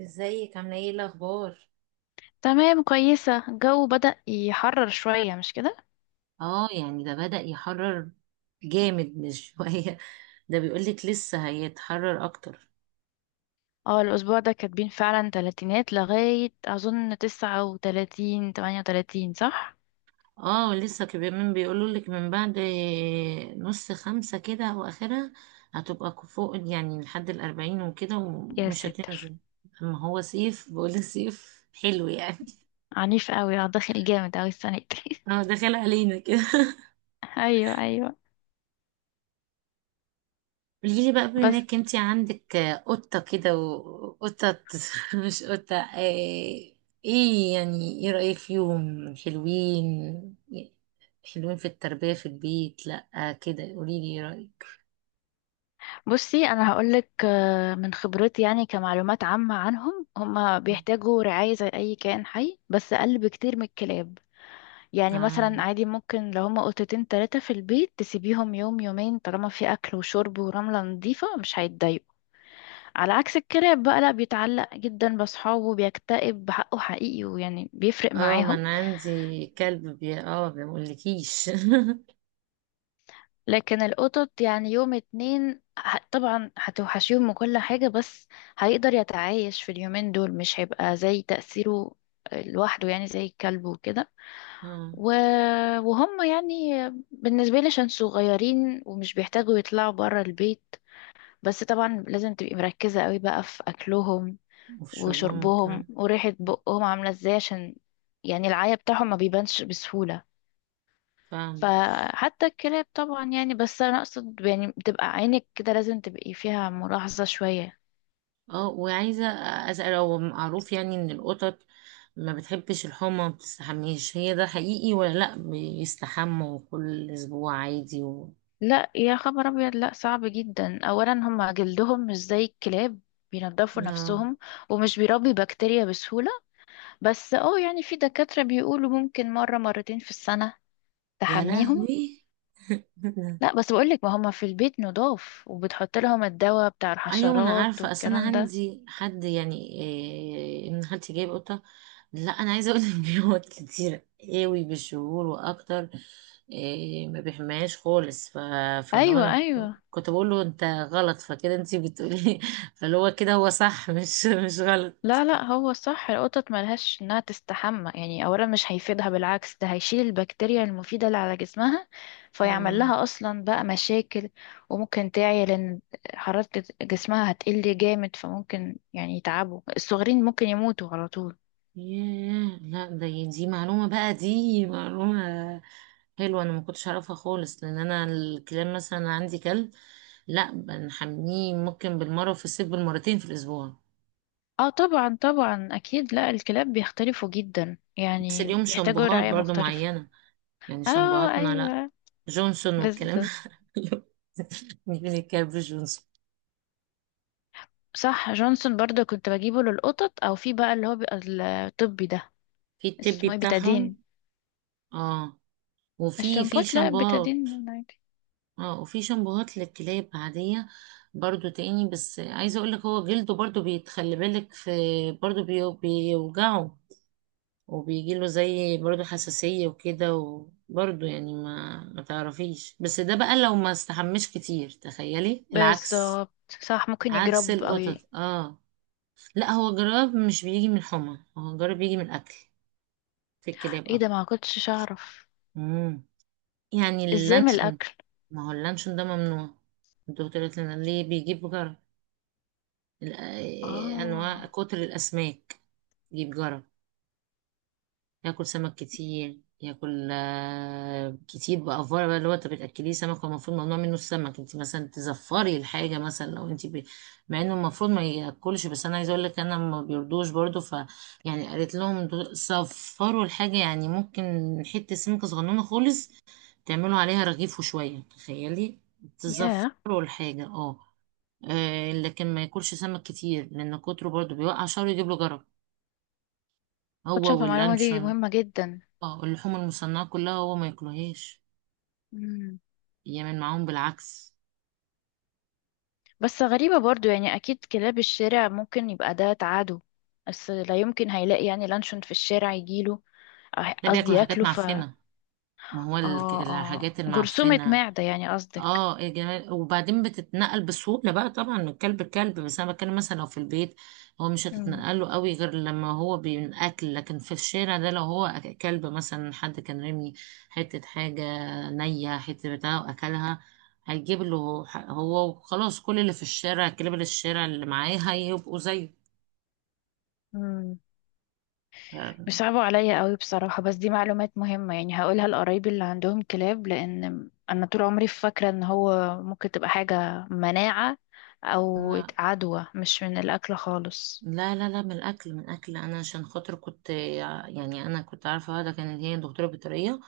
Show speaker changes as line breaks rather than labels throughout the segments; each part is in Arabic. ازيك؟ عامله ايه؟ الاخبار؟
تمام، كويسة. الجو بدأ يحرر شوية، مش كده؟
اه يعني ده بدأ يحرر. جامد مش شوية. ده بيقولك لسه هيتحرر اكتر.
اه، الأسبوع ده كاتبين فعلا تلاتينات لغاية أظن 39، 38 صح؟
اه لسه كمان بيقولولك من بعد نص خمسة كده او اخرها هتبقى فوق يعني لحد الاربعين وكده
يا
ومش
ساتر.
هتنزل. اما هو صيف، بقول صيف حلو يعني.
عنيف قوي، اه داخل جامد قوي السنة دي.
اه داخل علينا كده.
أيوه أيوه.
قوليلي بقى، بما
بس
انك انتي عندك قطة كده، وقطة مش قطة، ايه؟ إيه يعني، ايه رأيك فيهم؟ حلوين؟ حلوين في التربية في البيت؟ لأ كده قوليلي ايه رأيك.
بصي، أنا هقولك من خبرتي، يعني كمعلومات عامة عنهم، هما بيحتاجوا رعاية زي أي كائن حي بس أقل بكتير من الكلاب. يعني مثلا
اه
عادي ممكن لو هما قطتين تلاتة في البيت تسيبيهم يوم يومين طالما في أكل وشرب ورملة نظيفة مش هيتضايقوا. على عكس الكلاب بقى، لا بيتعلق جدا بأصحابه، بيكتئب بحقه حقيقي، ويعني بيفرق
اه، ما
معاهم.
انا عندي كلب، بي اه، ما بقولكيش
لكن القطط يعني يوم اتنين طبعا هتوحشيهم وكل حاجة، بس هيقدر يتعايش في اليومين دول، مش هيبقى زي تأثيره لوحده يعني زي الكلب وكده
اه،
و... وهم يعني بالنسبة لي عشان صغيرين ومش بيحتاجوا يطلعوا برا البيت. بس طبعا لازم تبقي مركزة قوي بقى في أكلهم
وفي شربهم
وشربهم
كمان.
وريحة بقهم عاملة ازاي، عشان يعني العيا بتاعهم ما بيبانش بسهولة.
فاهمة.
فحتى الكلاب طبعا يعني، بس أنا أقصد يعني بتبقى عينك كده لازم تبقي فيها ملاحظة شوية.
اه وعايزة أسأل، هو معروف يعني إن القطط ما بتحبش الحمى، ما بتستحميش هي؟ ده حقيقي ولا لأ؟ بيستحموا كل أسبوع عادي و...
لا يا خبر أبيض، لا صعب جدا. أولا هما جلدهم مش زي الكلاب، بينضفوا
آه.
نفسهم ومش بيربي بكتيريا بسهولة. بس اه يعني في دكاترة بيقولوا ممكن مرة مرتين في السنة
يا
تحميهم.
لهوي.
لا بس بقولك، ما هما في البيت نضاف وبتحط لهم الدواء بتاع
ايوه، ما انا
الحشرات
عارفه، اصل انا
والكلام ده.
عندي حد يعني إيه، ان خالتي جايب قطه. لا انا عايزه اقول لك بيقعد كتير قوي بالشهور واكتر. إيه، ما بيحماش خالص ف... فاللي هو
ايوه
انا كنت
ايوه.
كنت بقول له انت غلط، فكده انت بتقولي فاللي هو كده، هو صح، مش غلط.
لا لا، هو صح، القطط ملهاش انها تستحمى، يعني اولا مش هيفيدها، بالعكس ده هيشيل البكتيريا المفيدة اللي على جسمها فيعمل
آه.
لها اصلا بقى مشاكل. وممكن تعيا لان حرارة جسمها هتقل جامد، فممكن يعني يتعبوا الصغيرين، ممكن يموتوا على طول.
ياه، لا ده، دي معلومة بقى، دي معلومة حلوة، أنا ما كنتش أعرفها خالص، لأن أنا الكلاب مثلا عندي كلب. لا بنحميه، ممكن بالمرة في الصيف، بالمرتين في الأسبوع.
اه طبعا طبعا اكيد. لا الكلاب بيختلفوا جدا،
بس
يعني
اليوم
بيحتاجوا
شامبوهات
رعاية
برضو
مختلفة.
معينة، يعني
اه
شامبوهاتنا، لا
ايوه.
جونسون والكلام
بالظبط.
ده. نجيب الكلب جونسون.
صح، جونسون برضو كنت بجيبه للقطط، او في بقى اللي هو بيبقى الطبي ده،
في التبي
اسمه ايه،
بتاعهم.
بيتادين.
اه. وفي في
الشامبوت لا،
شامبوهات.
بيتادين عادي.
اه وفي شامبوهات للكلاب عادية برضو تاني، بس عايزة اقولك هو جلده برضو، بيتخلي بالك في، برضو بيوجعه، وبيجيله زي برضو حساسية وكده، وبرضو يعني ما تعرفيش، بس ده بقى لو ما استحمش كتير تخيلي العكس.
بالظبط. صح، ممكن
عكس
يجرب او
القطط اه. لا، هو جراب مش بيجي من الحمى، هو جراب بيجي من الاكل، في الكلاب
ايه ده،
اكتر.
ما كنتش اعرف.
مم. يعني
ازاي من
اللانشون.
الاكل؟
ما هو اللانشون ده ممنوع، الدكتور قالت لنا ليه بيجيب جرب. انواع
اه.
كتر الاسماك، يجيب جرى، ياكل سمك كتير، ياكل كتير بأفورة، بقى اللي هو انت بتاكليه سمك، هو المفروض ممنوع منه السمك، انت مثلا تزفري الحاجه، مثلا لو انت ب... مع انه المفروض ما ياكلش، بس انا عايزه اقول لك انا ما بيرضوش برضو، ف يعني قالت لهم صفروا الحاجه يعني، ممكن حته سمكه صغنونه خالص تعملوا عليها رغيف وشويه، تخيلي
ياه،
تزفروا الحاجه اه. لكن ما ياكلش سمك كتير، لان كتره برضو بيوقع شعره، يجيب له جرب، هو
كنتش اعرف المعلومه دي،
واللانشون.
مهمه جدا.
اه اللحوم المصنعه كلها هو ما ياكلهاش،
مم.
يعمل معاهم بالعكس.
بس غريبه برضو، يعني اكيد كلاب الشارع ممكن يبقى ده تعاده، بس لا يمكن هيلاقي يعني لانشون في الشارع يجيله،
ده
قصدي
بياكلوا حاجات
ياكله.
معفنه، ما هو
اه اه،
الحاجات
جرثومة
المعفنه.
معدة يعني قصدك.
اه يا جمال، وبعدين بتتنقل بسهولة بقى طبعا من كلب لكلب، بس انا بتكلم مثلا لو في البيت، هو مش
مم.
هتتنقل له قوي غير لما هو بينأكل، لكن في الشارع ده لو هو كلب، مثلا حد كان رمي حتة حاجة نية، حتة بتاع وأكلها، هيجيب له هو وخلاص، كل اللي في الشارع كلاب، اللي الشارع اللي معاه هيبقوا زيه
مم.
ف-
بيصعبوا عليا قوي بصراحة، بس دي معلومات مهمة، يعني هقولها لقرايبي اللي عندهم كلاب، لأن أنا طول عمري فاكرة إن هو ممكن تبقى حاجة مناعة أو
لا
عدوى، مش من الأكل خالص.
لا لا لا، من الأكل، من الأكل، أنا عشان خاطر كنت يعني، أنا كنت عارفة واحدة كانت هي دكتورة بيطرية،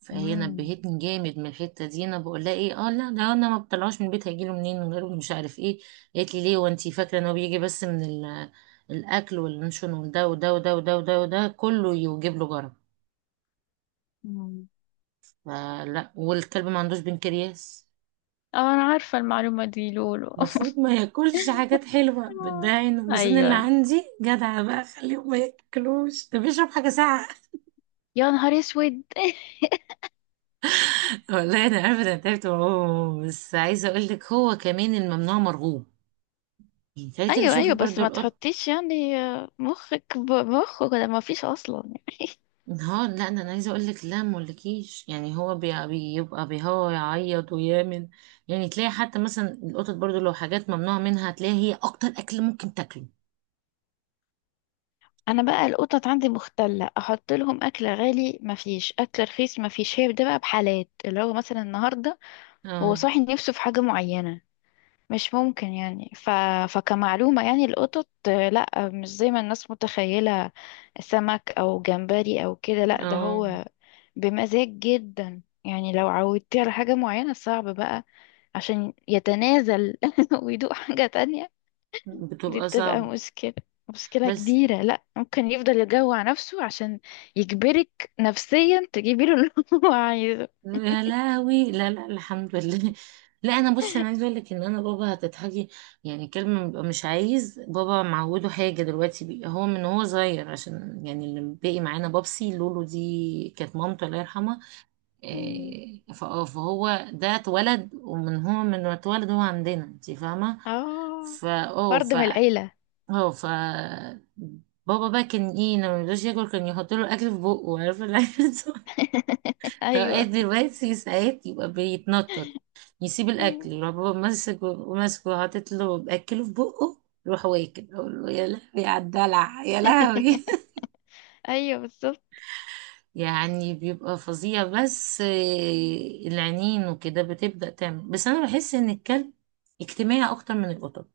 فهي
مم.
نبهتني جامد من الحته دي، انا بقول لها ايه اه، لا ده انا ما بطلعوش من البيت، هيجيله منين من غيره؟ مش عارف ايه، قالت لي ليه وانتي فاكره ان هو بيجي بس من الاكل واللانشون، وده وده وده وده وده وده كله يجيب له جرب،
مم.
فلا، والكلب ما عندوش بنكرياس،
اه أنا عارفة المعلومة دي لولو.
المفروض ما ياكلش حاجات حلوه،
آه.
بتضايقني، بس انا اللي
أيوة.
عندي جدع بقى خليه ما ياكلوش، ده بيشرب حاجه ساقعه.
يا نهار أسود.
والله انا عارفه، انا تعبت معاه، بس عايزه اقول لك هو كمان الممنوع مرغوب، يعني تعالي كده
أيوة
شوفي
أيوة، بس
برضو
ما
القط.
تحطيش يعني مخك بمخه كده، ما فيش أصلا.
ها، لا ده، انا عايزه اقول لك لا، مولكيش يعني، هو بيبقى بيهوى يعيط ويامن، يعني تلاقي حتى مثلا القطط برضو لو حاجات ممنوع منها تلاقي هي اكتر اكل ممكن تاكله.
انا بقى القطط عندي مختلة، احط لهم اكل غالي، مفيش اكل رخيص مفيش، هي ده بقى، بحالات اللي هو مثلا النهاردة هو
اه
صاحي نفسه في حاجة معينة، مش ممكن يعني فكمعلومة يعني القطط لا مش زي ما الناس متخيلة سمك او جمبري او كده، لا ده
اه.
هو بمزاج جدا. يعني لو عودتيه على حاجة معينة صعب بقى عشان يتنازل ويدوق حاجة تانية. دي
بتبقى
بتبقى
صعب.
مشكلة، مشكلة
بس،
كبيرة. لا ممكن يفضل يجوع نفسه عشان يجبرك نفسيا تجيبي له اللي هو عايزه.
يا لهوي، لا لا، الحمد لله. لا انا بصي، انا عايزه اقول لك ان انا بابا هتضحكي، يعني كلمه، بيبقى مش عايز بابا معوده حاجه دلوقتي بي. هو من هو صغير، عشان يعني اللي باقي معانا بابسي، لولو دي كانت مامته الله يرحمها.
مم.
إيه، فهو ده اتولد، ومن هو من ما اتولد هو عندنا، انت فاهمه.
اه،
فا اه
فرد
ف
من العيلة.
اه ف بابا بقى كان ايه لما ميرضاش ياكل، كان يحط له اكل في بقه، عارفه العيال صغيرة. فاوقات
ايوه.
دلوقتي ساعات يبقى بيتنطط، يسيب الاكل
مم.
يروح بابا ماسك، ماسكه وحاطط له باكله في بقه، يروح واكل، اقول له يا لهوي على الدلع، يا لهوي
ايوه بالظبط.
يعني بيبقى فظيع، بس العينين وكده بتبدأ تعمل، بس انا بحس ان الكلب اجتماعي اكتر من القطط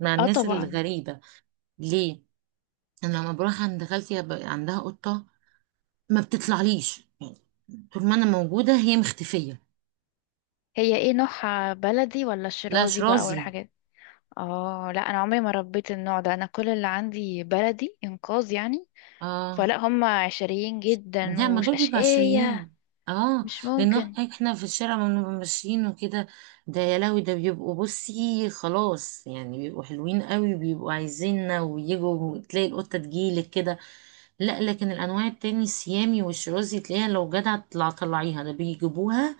مع
اه
الناس
طبعا.
الغريبة. ليه؟ انا لما بروح عند خالتي عندها قطة، ما بتطلعليش، طول ما انا موجودة هي مختفية.
هي ايه نوعها، بلدي ولا
لا
شيرازي بقى
شرازي.
والحاجات؟ اه لا، انا عمري ما ربيت النوع ده، انا كل اللي عندي بلدي انقاذ يعني،
اه،
فلا هم عشريين جدا
لا ما دول بيبقوا
واشقية.
عشريين، اه
مش
لان
ممكن.
احنا في الشارع لما بنبقى ماشيين وكده، ده يا لهوي ده بيبقوا بصي، خلاص يعني بيبقوا حلوين قوي، بيبقوا عايزيننا ويجوا، تلاقي القطة تجيلك كده، لا لكن الانواع التاني السيامي والشرازي، تلاقيها لو جدع تطلع طلعيها ده بيجيبوها،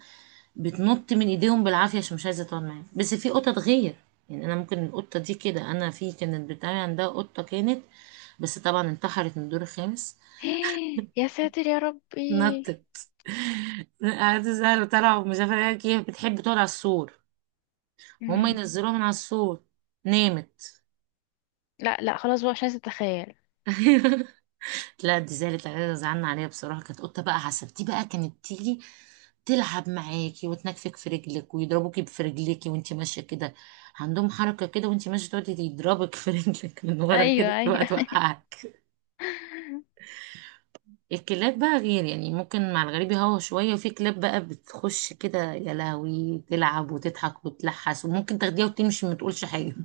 بتنط من ايديهم بالعافية عشان مش عايزة تقعد معاهم، بس في قطط غير، يعني انا ممكن القطة دي كده، انا في كانت بتاعي عندها قطة كانت، بس طبعا انتحرت من الدور الخامس،
يا ساتر يا ربي.
نطت قعدت سهل وطلعوا مش عارفة ايه، هي بتحب تقعد على السور، وهم
مم.
ينزلوها من على السور، نامت.
لا لا خلاص بقى، مش عايزة اتخيل.
لا دي زعلت عليها، زعلنا عليها بصراحة، كانت قطة بقى عسل، دي بقى كانت تيجي تلعب معاكي وتنكفك في رجلك، ويضربوكي في رجلك وانتي ماشية كده، عندهم حركة كده وانتي ماشية تقعدي يضربك في رجلك من ورا كده،
ايوه
تبقى
ايوه.
توقعك. الكلاب بقى غير يعني، ممكن مع الغريب يهوى شوية، وفي كلاب بقى بتخش كده يا لهوي، تلعب وتضحك وتلحس، وممكن تاخديها وتمشي ما تقولش حاجة.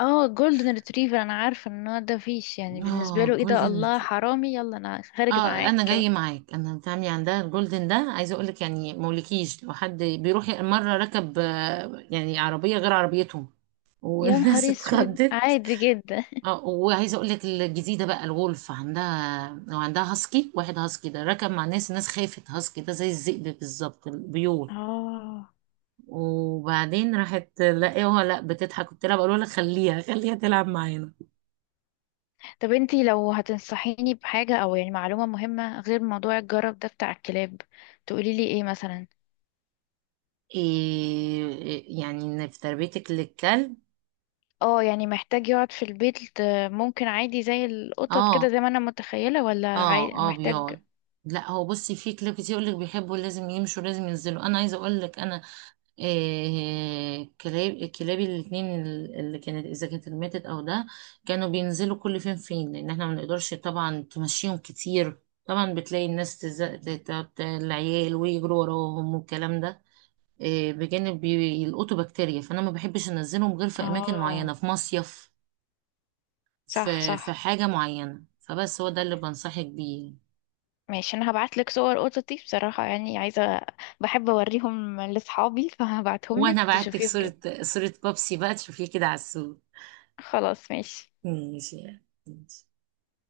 اه جولدن ريتريفر، انا عارفة ان هو ده فيش يعني بالنسبة
اه
له ايه ده،
جولدن
الله
ريتري-
حرامي يلا انا خارج
اه
معاك
انا جاي
كده.
معاك، انا بنت عمي عندها الجولدن ده، عايزه اقول لك يعني مولكيش، لو حد بيروح مره ركب يعني عربيه غير عربيتهم،
يا
والناس
نهار اسود،
اتخضت.
عادي جدا.
اه وعايزه اقول لك الجديده بقى الولف عندها، وعندها هاسكي، واحد هاسكي ده ركب مع ناس، الناس خافت، هاسكي ده زي الذئب بالظبط البيول،
اه.
وبعدين راحت لا ايه هو لا بتضحك، قلت لها بقول لها خليها خليها تلعب معانا.
طب انتي لو هتنصحيني بحاجة او يعني معلومة مهمة غير موضوع الجرب ده بتاع الكلاب، تقولي لي ايه مثلا؟
إيه يعني ان في تربيتك للكلب.
اه يعني محتاج يقعد في البيت ممكن عادي زي القطط كده
اه
زي ما انا متخيلة، ولا
اه اه
محتاج؟
بيقعد. لا هو بصي في كلاب كتير يقول لك بيحبوا لازم يمشوا لازم ينزلوا، انا عايزه اقول لك انا إيه، كلابي الاثنين اللي كانت اذا كانت ماتت او ده، كانوا بينزلوا كل فين فين، لان احنا ما بنقدرش طبعا تمشيهم كتير، طبعا بتلاقي الناس تزق العيال ويجروا وراهم والكلام ده، بجانب بيلقطوا بكتيريا، فانا ما بحبش انزلهم غير في اماكن معينه،
اه.
في مصيف،
صح
في
صح.
حاجه معينه، فبس هو ده اللي بنصحك بيه يعني.
ماشي، انا هبعت لك صور قطط دي بصراحة، يعني عايزة، بحب اوريهم لاصحابي فهبعتهم لك
وانا بعتك
تشوفيهم
صوره،
كده.
بابسي بقى تشوفيه كده على السوق.
خلاص ماشي.
ماشي يعني. ماشي.